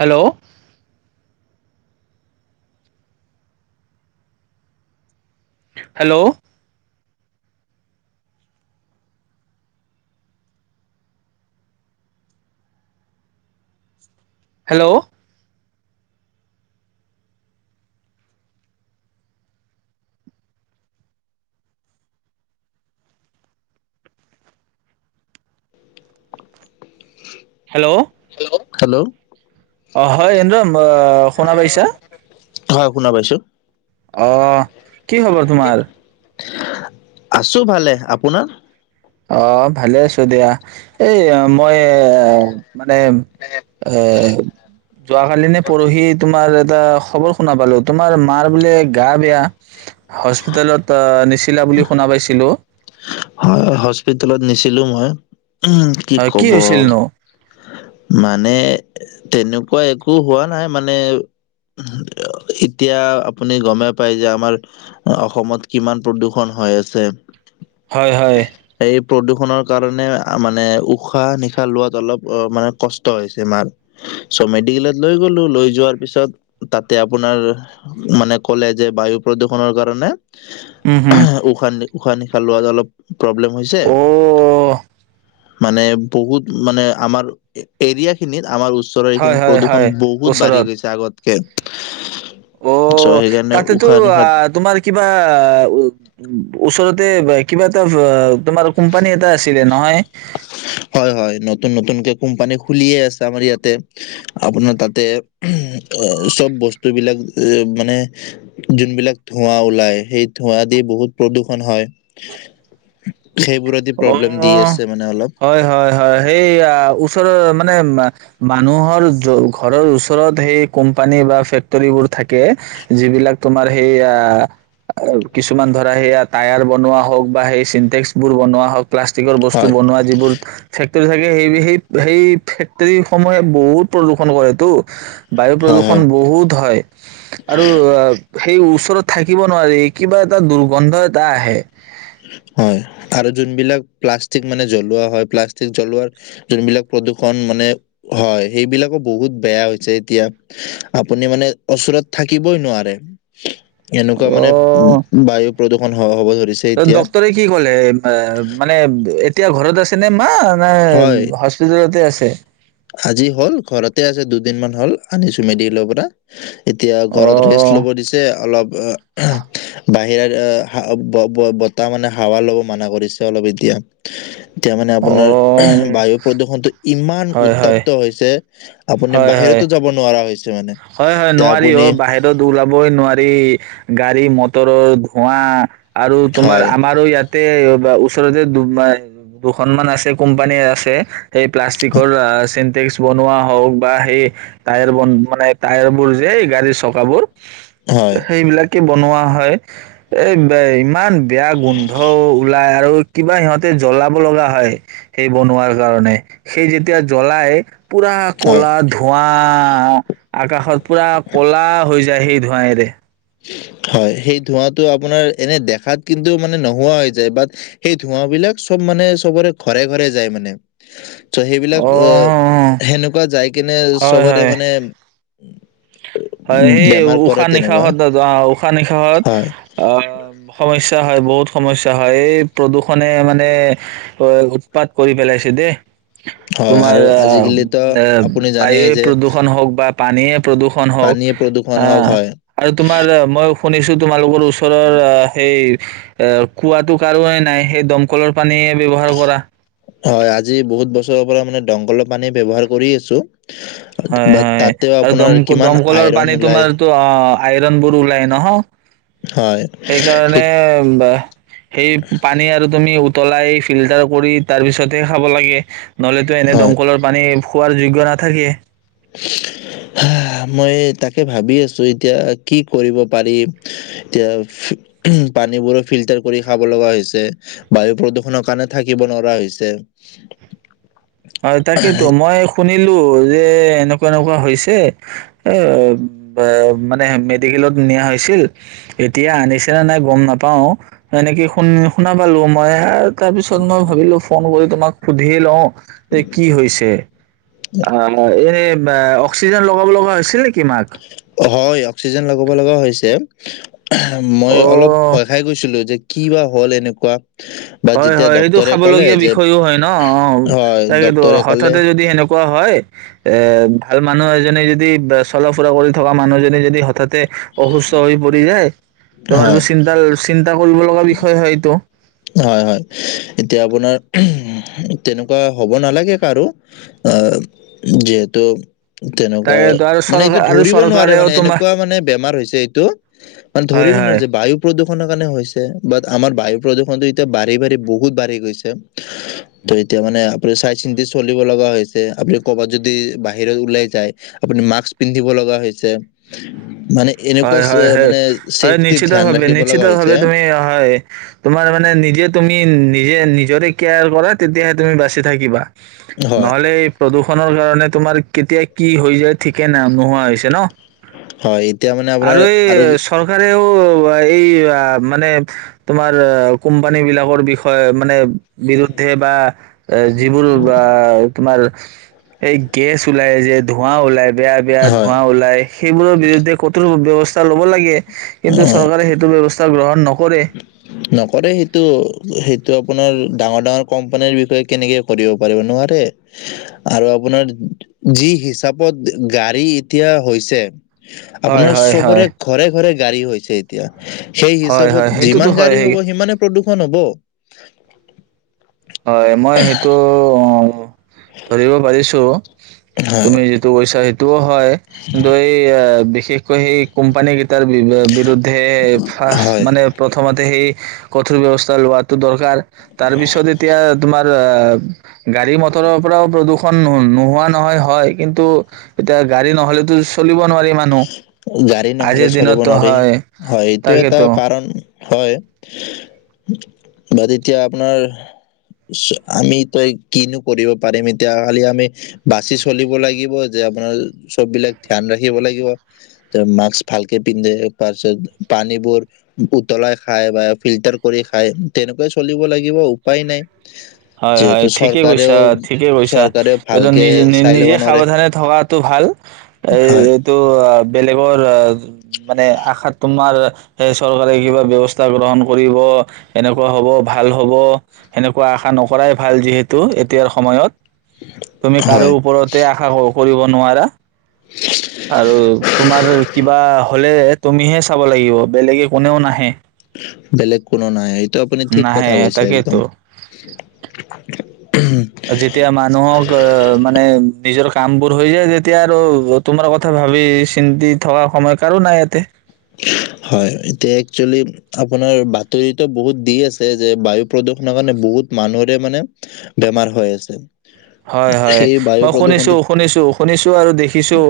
Hello hello hello hello hello অ হয় ইন্দ্ৰ শুনা পাইছা হয় শুনা পাইছো। অ কি খবৰ তোমাৰ। আছো ভালে আপোনাৰ। অ ভালে আছো দিয়া এই মৈয়। মানে এ যোৱ কালিনে পৰহি তোমাৰ এটা খবৰ শুনা পালো তোমাৰ মাৰ বোলে গা বেয়া হস্পিতালত নিচিলা বুলি শুনা পাইছিলো। হয় হস্পিতেলত নিছিলো মই। উ কি হয় কব। হৈছিল নো মানে তেনেকুৱা একো হোৱা নাই মানে এতিয়া আপুনি গম পাই যে আমাৰ অসমত কিমান প্ৰদূৰ্ষন হৈ আছে। হয় হয়। প্ৰদূৰষণৰ কাৰণে মানে উশাহ নিশাহ লোৱাত অলপ মানে কষ্ট হৈছে মাৰ চ' মেডিকেলত লৈ গলো লৈ যোৱাৰ পিছত তাতে আপোনাৰ মানে ক'লে যে বায়ু প্ৰদূৰষণনৰৰ কাৰণে উম হম অহে উখা উশান নিশাহ লোৱাত অলপ। প্ৰব্লেম হৈছে। অ মানে বহুত মানে আমাৰ এৰিয়া খিনিত আমাৰ। ওচৰৰ হয় এইখিনি হয় প্ৰদূষণ হয় বহুত ওচৰত বাঢ়ি গৈছে। আগত কেত। অ' তাতেতো, তোমাৰ কিবা উ ওচৰতে কিবা এটা তোমাৰ কোম্প পানী এটা আছিলে নহয়, কোম্পানীৰ খোলি আছে আপোনাক তাতে উম ওচৰত বস্তু বিলাক তে মানে যোনবিলাক ধৰা দি বহুত প্ৰদূষণ হয়। প্ৰদিপ। অ হয় হয় হয় সেইয়া। ওচৰ মানে মানুহৰ ঘৰৰ ওচৰত সেই কোম্পানী বা ফেক্টৰীবোৰ থাকে। কে যিবিলাক। তোমাৰ সেই আ কিছুমান ধৰা সেইয়া টায়াৰ বনোৱা হওক, বা সেই চিন্টেক্স বোৰ বনোৱা, হওক প্লাষ্টিকৰ বস্তু হয় বনোৱা যিবোৰ ফেক্টৰি ফেক্টৰী থাকে সেই সেই সেই ফেক্টৰীসমূহে বহুত প্ৰদূষণ কৰে তো, বায়ু হয় হয় প্ৰদূষণ বহুত হয়। আৰু সেই ওচৰত থাকিব। নোৱাৰি কিবা এটা দুৰ্গন্ধ এটা আহে। হয়। আৰু যোনবিলাক প্লাষ্টিক মানে জলোৱা হয় প্লাষ্টিক জলোৱাৰ যোনবিলাক প্ৰদূৰ্ষ মানে হয়, সেইবিলাকো বহুত বেয়া হৈছে এতিয়া আপুনি মানে ওচৰত থাকিবৈ নোৱাৰে। এনেকুৱা মানে উ, বায়ু প্ৰদূষণ হ, হব ধৰিছে এতিয়া ডক্টৰে কি ক'লে? মানে এতিয়া ঘৰত আছে হয় [unintelligible] [unintelligible] হস্পিতালতে আছে। [unintelligible] আজি হ'ল ঘৰতে আছে, দুদিন মান হ'ল, আনিছো মেডিকেলৰ পৰা। এতিয়া অ ঘৰত ৰেষ্ট ল'ব দিছে। অলপ [unintelligible] বাই। এ' বতাহ মানে হাৱা ল'ব মানা কৰিছে অলপ এতিয়া। এতিয়া মানে অ আপোনাৰ বায়ু প্ৰদূষণটো ইমান উট। হয় হয় তপ্ত হৈছে। আপুনি হয় হয় বাহিৰতো যাব নোৱাৰা হৈছে, মানে হয়, হয় এতিয়া নোৱাৰি আপুনি অ', বাহিৰত ওলাবই নোৱাৰি। গাড়ী মটৰৰ ধোঁৱা। আৰু, তোমাৰ হয় আমাৰো ইয়াতে বা ওচৰতে দু-দুখনমান আছে, কোম্পানী আছে। সেই প্লাষ্টিকৰ আ [unintelligible] টেক্স বনোৱা হওঁক বা, সেই ট্ৰায়াৰ বন বনাই টায়াৰ বোৰ যে এই গাড়ীৰ চকাবোৰ হয় সেইবিলাকে বনোৱা হয়। এ বে ইমান বেয়া গোন্ধ ওলাই আৰু। কিবা সিহঁতে জ্বলাব লগা হয়, সেই বনোৱাৰ কাৰণে সেই যেতিয়া জ্বলাই পুৰা হয় ক'লা ধুৱা। আকাশ পুৰা ক'লা হৈ যায়, সেই ধোঁৱাইৰে। হয়, সেই ধোঁৱাটো আপোনাৰ এনে দেখাত কিন্তু মানে নোহোৱা হৈ যায়। বাত সেই ধোঁৱাবিলাক চব মানে চবৰে ঘৰে ঘৰে যায় মানে। ত, অ সেইবিলাক আ সেনেকোৱা যায় কিনে হয় চবৰে হয় মানে হয়, উম, সেই বেমাৰ কৰে উশাহ তেনেকুৱা নিশাহত অ', উশাহ নিশাহত হয় অ', সমস্যা হয় বহুত। সমস্যা হয়, এই প্ৰদূষণে মানে অ' উৎপাত কৰি পেলাইছে দেই। হয় তোমাৰ আৰু আহ আজিকালিতো আ আপুনি জানে বায়ুয়ে যে প্ৰদূষণ হওঁক বা পানীয়ে প্ৰদূষণ হওঁক। পানীয়ে প্ৰদূষণ হা, হওক হয় আৰু তোমাৰ মইও এ শুন [unintelligible] তোমালোকৰো উচ ওচৰৰ আ সেই এ, কুৱাতটো কাৰোয়ে নাই? হে দমকলৰ পানীয়ে ব্যৱহাৰ কৰা হয়, আজি বহুত বছৰৰ পৰা মানে দমকলৰ পানী ব্যৱহাৰ কৰি আছো। হয়, বাট হয় তাতেও আৰু আপোনাৰ দম- কিমান দমকলৰ আইৰন পানী ওলাই তোমাৰটো অ'। আইৰন বোৰ ওলাই নহ? হয় হেইকাৰণে সেই- বা সেই পানী আৰু তুমি উত উতলাই ফিল্টাৰ কৰি, তাৰ পিছতহে খাব লাগে। নহলেতো এনে হয় দমকলৰ পানী খো খোৱাৰ যোগ্য নাথাকে। [unintelligible] মই তাকে ভাবি আছো এতিয়া কি কৰিব পাৰিম, এতিয়া [unintelligible] পানীবোৰো ফিল্টাৰ কৰি খাব লগা হৈছে, বায়ু প্ৰদূষনৰ কাৰণে থাকিব নোৱাৰা হৈছে। হয়, তাকেইেতো মই শুনি শুনিলো যে এনেকুৱা- এনেকুৱা হৈছে, এ বা মানে মেডিকেলত নিয়া হৈছিল, এতিয়া আনিছেনে নাই গম নাপাও, এনেকে শুন -শুনা পালো মই আৰ তাৰপিছত মই ভাবিলো, ফ'ন কৰি তোমাক সুধিয়েই লও। এ কি হৈছে? আমৰ এ বা অক্সিজেন লগাব লগা হৈছিল নি? হয়আ। অক্সিজেন লগাব লগা হৈছে। [unintelligible] মই অলপ অ' ভয় খাই গৈছিলোঁ যে কি বা হ'ল এনেকুৱা? বা হয়, যেতিয়া হয়, হেইটো ডক্তৰে খাব ক'লে লগীয়া যে বিষয়ো হয় ন? অ', হয় তাকেইটো ডক্তৰে ক'লে হঠাতে যদি হেনেকুৱা হয়! এ ভাল মানুহ এজনে যদি ব চলা ফুৰা কৰি থকা মানুহজনে যদি হঠাতে অসুস্থ হৈ পৰি যায়। তোমাৰ যে হয় চিন্ত- চিন্তা। কৰিবলগা বিষয় হয়তো। হয়, হয়, এতিয়া আপোনাৰ উম, তেনেকুৱা হ'ব নালাগে কাৰো, আ যিহেতু তেনেকুৱা তাকেতো আৰু মানে এইটো চৰকাৰ আৰু ধৰিব নোৱাৰে চৰকাৰেও মানে তোমাৰ এনেকুৱা মানে বেমাৰ হৈছে এইটো মা হয়, ধৰিব নোৱাৰে হয়। যে বায়ু প্ৰদূ সনা কাৰণেও হৈছে বাত আমাৰ বায়ু প্ৰদুষণটো এতিয়া বাঢ়ি বাঢ়ি বহুত বাঢ়ি গৈছে তো এতিয়া মানে আপুনি চাই চিন্তি চলিব লগা হৈছে। আপুনি ক'বাত যদি বাহিৰত ওলাই যায় আপুনি মাস্ক পিন্ধিবল'গা হৈছে। মানে এনেকুৱা হয় হয় স চ- মানে হয় চেফটিৰ নিশ্চিত ধ্যান ভাৱে ৰাখিব নিশ্চিত লগা হৈছে ভাৱে তুমি হয় তোমাৰ মা মানে নিজে তুমি নিজে নিজৰে কেয়াৰ কৰা, তেতিয়াহে তুমি বাচি থাকিবা। হয় নহ'লে এই প্ৰদূষণৰ কাৰণে তোমাৰ কেতিয়া কি হৈ যায় ঠিকে ন নোহোৱা হৈছে ন? হয় এই আৰু এই চৰকাৰে এও এই মানে তোমাৰ কোম্পানী বিলাকৰ বিষয়ে মানে বিৰুদ্ধে বা যিবোৰ বা তোমাৰ এই গেছ ওলায় যে ধোঁৱা ওলায় বেয়া বেয়া হয় ধোঁৱা ওলায়, সেইবোৰৰ বিৰুদ্ধে ক ব্যৱস্থা ল'ব লাগে। অ কিন্তু চৰকাৰে সেইটো ব্যৱস্থা গ্ৰহণ নকৰে। নকৰে সেইটো সেইটো আপোনাৰ ডাঙৰ ডাঙৰ কোম্পানীৰ বিষয়ে কেনেকে কৰিব পাৰিব! নোৱাৰে। আৰু আপোনাৰ যি হিচাপত গাড়ী এতিয়া হৈছে, হয় আপোনাৰ হয় চবৰে হয় ঘৰে ঘৰে গাড়ী হৈছে এতিয়া। সেই হয় হয় হিচাপত সেইটোতো যিমান যাই হয় গাড়ী সেই- হ'ব সিমানে প্ৰদূষণ হ'ব। হয় মই সেইটো অ। ধৰিব পাৰিছো। হয়, তুমি যিটো কৈছা সেই। তোহ হয়, কিন্তু এই বিশেষ। সেই কোম্পানী কেইটাৰ বি বিৰুদ্ধে ফাৰ্ষ্ট, হয়। মানে প্ৰথমতে সেই। কঠোৰ ব্যৱস্থা লোৱাটো দৰকাৰ। তাৰপিছত তোমাৰ গাড়ী-মটৰৰ পৰাও প্ৰদূষণ নোহোৱা নহয় হয়, কিন্তু এতিয়া গাড়ী নহলেতো। চলিব নোৱাৰি মানুহ গাড়ী নহ'লে আজিৰ চলিব দিনততো নোৱাৰি, হয়, হয় এইটো এটা তাকেতো। কাৰণ। হয়। বাট এতিয়া আপোনাৰ আমি এতিয়া কিনো কৰিব পাৰিম, এতিয়া খালি আমি বাচি চলিব লাগিব যে আপোনাৰ চব বিলাক ধ্যান ৰাখিব লাগিব, মাস্ক ভালকে পিন্ধে তাৰ পিছত পানীবোৰ উতলাই খায় বা ফিল্টাৰ কৰি খাই তেনেকুৱাই চলিব লাগিব উপায় নাই। হয় হয় যিহেতু ঠিকে চৰকাৰেও কৈছা, ঠিকে কৈছা। চৰকাৰেও এতিয়া ভালকে নিজে নি চাই ল'ব নিজে নোৱাৰে সাৱধানে থকাতটো ভাল। এই হয় এইটো বেলেগৰ। [unintelligible] মানে আশাত তোমাৰ। এ চৰকাৰে কিবা ব্যৱস্থা গ্ৰহণ কৰিব, এনেকুৱা হ'ব, ভাল হ'ব, সেনেকোৱা আশা নকৰাই নকৰাই ভাল যিহেতু এতিয়াৰ সময়ত। তুমি কাৰো হয় ওপৰতে আশা কৰিব কৰিব নোৱাৰা। আৰু তোমাৰ কিবা হ'লে। তুমিহে চাব লাগিব। বেলেগে কোনেও নাহে। বেলেগ কোনো নাই। এই এইটো আপুনি ঠিক নাহে কথা কৈছে একদম। তাকেইতো যেতিয়া মানুহক মানে নিজৰ। কাম বোৰ হৈ যায় যেতিয়া আৰু তোমাৰ কথা ভাবি চিন্তি থকা সময় কাৰো নাই ইয়াতে। হয়, এতিয়া একচুৱেলি আপোনাৰ বাতৰিতো বহুত দি আছে যে বায়ু প্ৰদূষণৰ কাৰণে বহুত মানুহৰে মানে বেমাৰ হৈ আছে। হয় হয়, সেই বায়ু মই শুনিছো প্ৰদূষণটো শুনিছো শুনিছো আৰু দেখিছো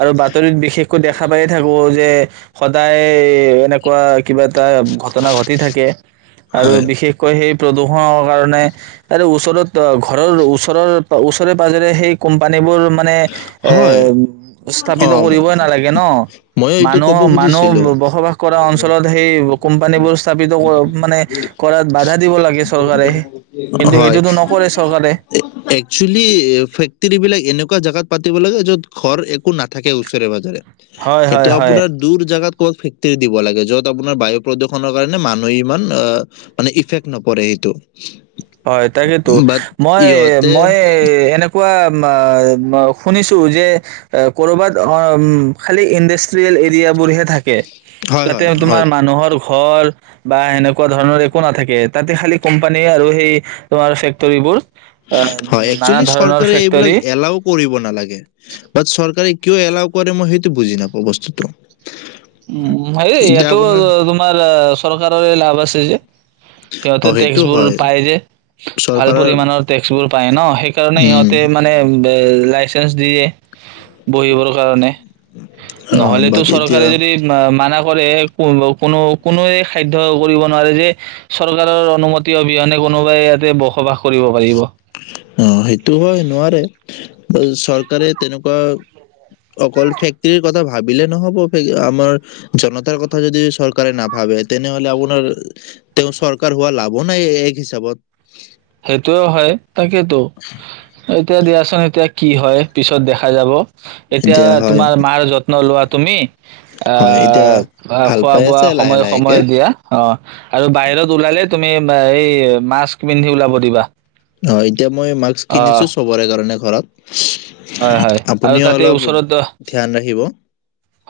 আৰু বাতৰিত বিশেষকৈ দেখা পায়ে থাকো, যে সদায় এনেকুৱা কিবা। এটা ঘটনা ঘটি থাকে আৰু হয় বিশেষকৈ সেই। প্ৰদূষণৰ কাৰণে আৰে ওচৰত আ ঘ ঘৰৰ ঘৰৰ ওচৰে পাজৰে সেই কোম্পানীবোৰ মানে এ হয় অ স্থাপিত কৰিবই নালাগে ন, মই এইটো মানুহ ক'ব মানুহ খুজিছিলো বসবাস কৰা অঞ্চলত সেই কোম্পানীবোৰ স্থাপিত মানে কৰাত বাধা দিব লাগে চৰকাৰে, কিন্তু সেইটোতো নকৰে চৰকাৰে। এক্সুৱেলি ফেক্টৰী বিলাক এনেকুৱা-া [unintelligible] হয় সেইটো হয় হয় আপোনাৰ দূৰ জোগাত ক'ত ফেক্টৰী দিব লাগে, য'ত আপোনাৰ বায়ু প্ৰদূষণৰ কাৰণে মানুহে ইমান মানে ইফেক্ট নপৰে সেইটো। হয় তাকেতো, বাট মই ইহঁতে মই এনে কোৱা শুনিছো যে কৰ'বাত খালি ইণ্ডাষ্ট্ৰিয়েল এৰিয়াবোৰ হে থাকে। হয় তাতে হয় তোমাৰ হয় মানুহৰ ঘৰ বা সেনেকুৱা ধৰণৰ একো নাথাকে, তাতে খালি কোম্পানীয়ে আৰু-া সেই তোমাৰ ফেক্টৰীবোৰ আ হয়, নানা এক্সুৱেলি ধৰণৰ চৰকাৰে ফেক্টৰী এইবিলাক এলাও কৰিব নালাগে। বাট চৰকাৰে কিয় এলাও কৰে মই সেইটো বুজি নাপাওঁ বস্তুটো। উম হয়ে, এতিয়া ইয়টো আপোনাৰ তোমাৰ চৰকাৰৰে লাভ আছে যে। অ সিহতে সেইটো টেক্সবোৰ হয় পাই যে, ভাল চৰকাৰৰ পৰিমাণৰ টেক্সবোৰ। পায় ন, সেইকাৰণে উম সিহঁতে মানে [inaudible] লাইচেঞ্চ দিয়ে, বহিবৰ কাৰণে। অ নহলেতো বাট এতিয়া চৰকাৰে অ মানা কৰে কোনো কোনোৱে সাধ্য কৰিব নোৱাৰে যে, চৰকাৰৰ অনুমতি অবিহনে কোনোবাই ইয়াতে বসবাস কৰিব পাৰিব সেইটো হয় নোৱাৰে চৰকাৰে তেনেকুৱা অকল ফেক্টৰীৰ কথা ভাবিলে নহব। আমাৰ জনতাৰ কথা যদি চৰকাৰে নাভাবে, তেনেহলে আপোনাৰ তেওঁ চৰকাৰ হোৱা লাভো নাই এক হিচাপত। সেইটো হয়। তাকেইতো, এতিয়া দিয়াচোন এতিয়া কি হয়, পিছত দেখা যাব। এতিয়া তোমাৰ মাৰ যত্ন লোৱা তুমি হয় এতিয়া অ' ভাল খোৱা পাই বোৱা আছে লাহে সময়ে লাহেকে সময়ে দিয়া, অ আৰু বাহিৰত ওলালে তুমি বা, এই মাস্ক পিন্ধি ওলাব। কৰিবা অ, এতিয়া মই মাস্ক কিনিছো চবৰে কাৰণে ঘৰত। হয়-হয় আৰু আপুনিও তাতে অলপ ওচৰত ধ্যান ৰাখিব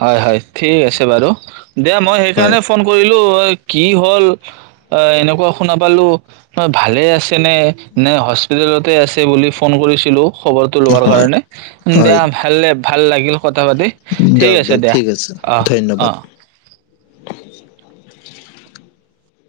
হয়-হয় ঠিক আছে। [unintelligible] বাৰু দে মই হয় সেইকাৰণে ফোন কৰিলো কি হ'ল অ, এনেকুৱা শুনাপালো মই ভালে আছে নে-নে হস্পিতেলত তে আছে বুলি ফোন কৰিছিলোঁ খবৰটো লোৱাৰ হয় কাৰণে দিয়া হয় ভাললেব ভাল লাগিল কথা পাতি ঠিক দিয়ক আছে দিয়ক দিয়া আছে অ, ধন্যবাদ অঁ। [inaudible]